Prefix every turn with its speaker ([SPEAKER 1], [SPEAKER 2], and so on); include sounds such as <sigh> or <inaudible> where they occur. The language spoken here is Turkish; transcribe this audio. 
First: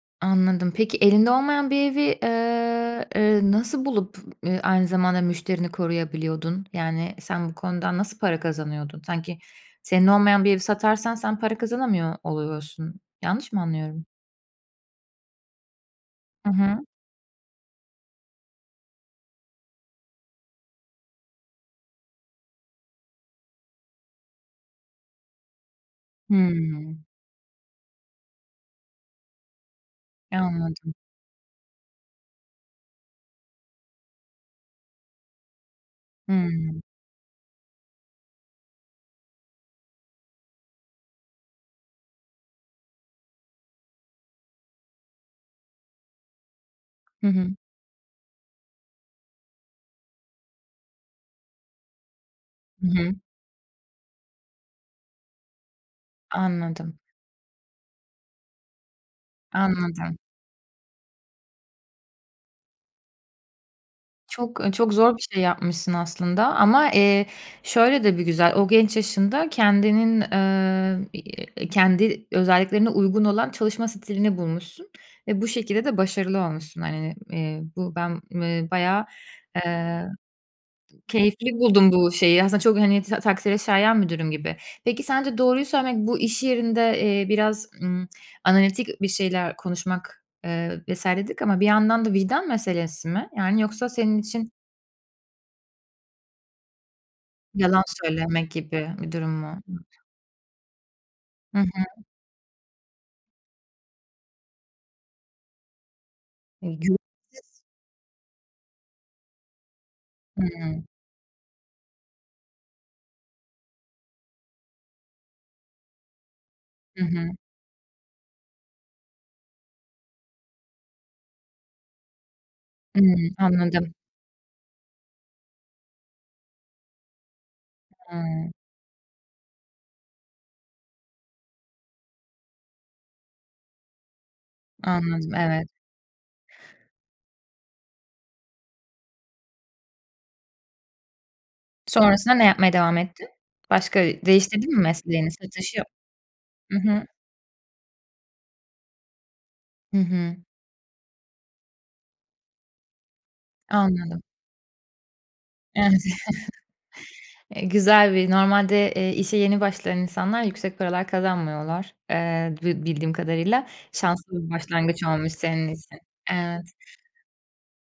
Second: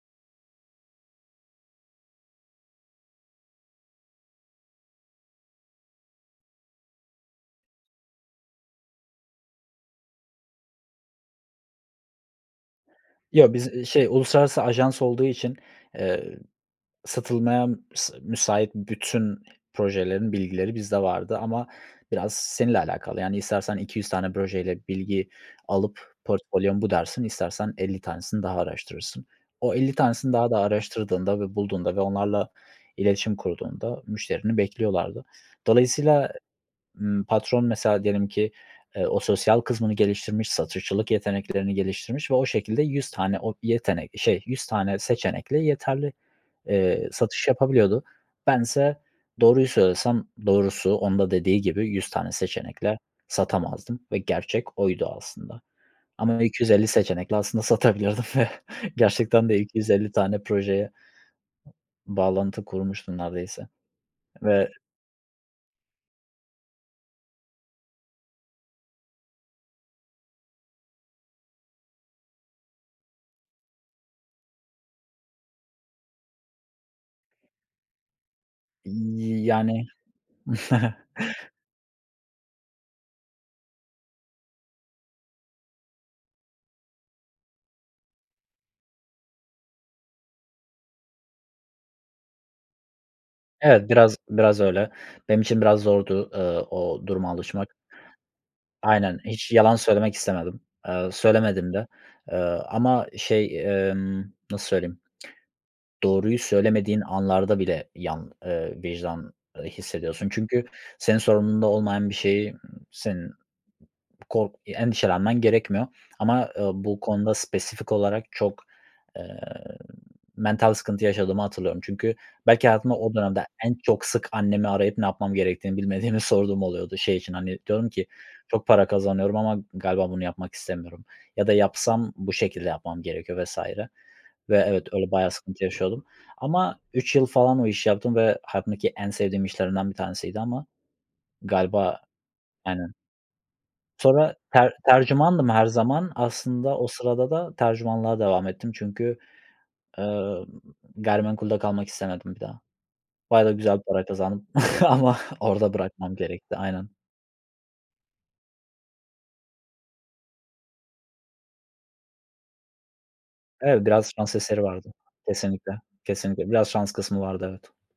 [SPEAKER 1] Anladım. Peki elinde olmayan bir evi, eee, eee, nasıl bulup, eee, aynı zamanda müşterini koruyabiliyordun? Yani sen bu konudan nasıl para kazanıyordun? Sanki senin olmayan bir evi satarsan sen para kazanamıyor oluyorsun. Yanlış
[SPEAKER 2] Yo,
[SPEAKER 1] mı
[SPEAKER 2] biz, eee,
[SPEAKER 1] anlıyorum?
[SPEAKER 2] şey, uluslararası ajans olduğu için, eee,
[SPEAKER 1] Hı hı.
[SPEAKER 2] satılmaya m s müsait bütün projelerin bilgileri bizde vardı ama biraz seninle alakalı. Yani istersen 200 tane projeyle bilgi alıp portfolyo'm bu
[SPEAKER 1] Hımm.
[SPEAKER 2] dersin, istersen 50 tanesini daha araştırırsın. O 50 tanesini
[SPEAKER 1] Eee,
[SPEAKER 2] daha da
[SPEAKER 1] anladım.
[SPEAKER 2] araştırdığında ve bulduğunda ve onlarla iletişim kurduğunda müşterini bekliyorlardı. Dolayısıyla,
[SPEAKER 1] Hmm.
[SPEAKER 2] ımm, patron mesela diyelim ki, eee, o sosyal kısmını geliştirmiş, satışçılık yeteneklerini geliştirmiş ve o şekilde 100 tane o yetenek şey, 100 tane seçenekle yeterli, eee,
[SPEAKER 1] Hı
[SPEAKER 2] satış
[SPEAKER 1] hı.
[SPEAKER 2] yapabiliyordu. Bense doğruyu söylesem, doğrusu onun da dediği gibi, 100 tane
[SPEAKER 1] Hı
[SPEAKER 2] seçenekle
[SPEAKER 1] hı.
[SPEAKER 2] satamazdım ve gerçek oydu aslında ama 250
[SPEAKER 1] Anladım.
[SPEAKER 2] seçenekle aslında satabilirdim ve gerçekten de 250
[SPEAKER 1] Anladım.
[SPEAKER 2] tane projeye bağlantı kurmuştum neredeyse
[SPEAKER 1] Çok,
[SPEAKER 2] ve
[SPEAKER 1] ııı, çok zor bir şey yapmışsın aslında ama, eee, şöyle de bir güzel, o genç yaşında kendinin, eee, iii, kendi özelliklerine uygun olan çalışma stilini bulmuşsun ve bu şekilde de başarılı olmuşsun. Hani, eee, bu ben, eee, bayağı,
[SPEAKER 2] Y yani.
[SPEAKER 1] eee,
[SPEAKER 2] <chuckles>
[SPEAKER 1] keyifli buldum bu şeyi. Aslında çok, hani, tak takdire şayan bir durum gibi. Peki sence doğruyu söylemek bu iş yerinde, eee, biraz, ımm, analitik bir şeyler konuşmak, eee, vs. dedik ama bir yandan da vicdan meselesi mi? Yani, yoksa
[SPEAKER 2] Evet, biraz
[SPEAKER 1] senin için
[SPEAKER 2] biraz öyle. Benim için biraz zordu, eee, o duruma alışmak.
[SPEAKER 1] Yalan söylemek gibi bir
[SPEAKER 2] Aynen,
[SPEAKER 1] durum
[SPEAKER 2] hiç
[SPEAKER 1] mu?
[SPEAKER 2] yalan söylemek istemedim. Eee,
[SPEAKER 1] Hı
[SPEAKER 2] söylemedim de.
[SPEAKER 1] hı.
[SPEAKER 2] Eee, ama, şey, emm, nasıl söyleyeyim? Doğruyu
[SPEAKER 1] Eee, gü
[SPEAKER 2] söylemediğin
[SPEAKER 1] <unintelligible>
[SPEAKER 2] anlarda bile, yan ııı, vicdan, ııı, hissediyorsun çünkü
[SPEAKER 1] Hımm.
[SPEAKER 2] senin sorumluluğunda olmayan bir şeyi senin kork eee, endişelenmen gerekmiyor ama, eee, bu
[SPEAKER 1] Hı hı.
[SPEAKER 2] konuda spesifik olarak çok, eee, mental sıkıntı yaşadığımı hatırlıyorum. Çünkü belki hayatımda o
[SPEAKER 1] Imm,
[SPEAKER 2] dönemde en
[SPEAKER 1] anladım.
[SPEAKER 2] çok, sık annemi arayıp ne yapmam gerektiğini bilmediğimi sorduğum oluyordu. Şey için, hani, diyordum ki:
[SPEAKER 1] Hıı.
[SPEAKER 2] "Çok para kazanıyorum ama galiba bunu yapmak istemiyorum ya da yapsam bu şekilde yapmam gerekiyor" vs. Ve evet, öyle bayağı
[SPEAKER 1] Anladım,
[SPEAKER 2] sıkıntı
[SPEAKER 1] evet.
[SPEAKER 2] yaşıyordum ama 3 yıl falan o işi yaptım ve hayatımdaki en sevdiğim işlerimden bir tanesiydi ama galiba
[SPEAKER 1] Sonrasında ne yapmaya
[SPEAKER 2] Aynen.
[SPEAKER 1] devam ettin? Başka
[SPEAKER 2] Sonra ter
[SPEAKER 1] değiştirdin mi mesleğini,
[SPEAKER 2] tercümandım her
[SPEAKER 1] satışı?
[SPEAKER 2] zaman. Aslında
[SPEAKER 1] Hı
[SPEAKER 2] o
[SPEAKER 1] hı.
[SPEAKER 2] sırada da tercümanlığa devam ettim çünkü,
[SPEAKER 1] Hı hı.
[SPEAKER 2] eee, gayrimenkulde kalmak istemedim bir daha. Bayağı da güzel bir para
[SPEAKER 1] Anladım.
[SPEAKER 2] kazandım <chuckles> ama orada
[SPEAKER 1] Evet.
[SPEAKER 2] bırakmam gerekti, aynen.
[SPEAKER 1] <chuckles> Eee, güzel bir normalde, eee, işe yeni başlayan insanlar yüksek paralar kazanmıyorlar, eee, bi bildiğim kadarıyla.
[SPEAKER 2] Evet, biraz şans
[SPEAKER 1] Şanslı bir
[SPEAKER 2] eseri vardı.
[SPEAKER 1] başlangıç olmuş senin
[SPEAKER 2] Kesinlikle,
[SPEAKER 1] için,
[SPEAKER 2] kesinlikle. Biraz
[SPEAKER 1] evet.
[SPEAKER 2] şans kısmı vardı, evet.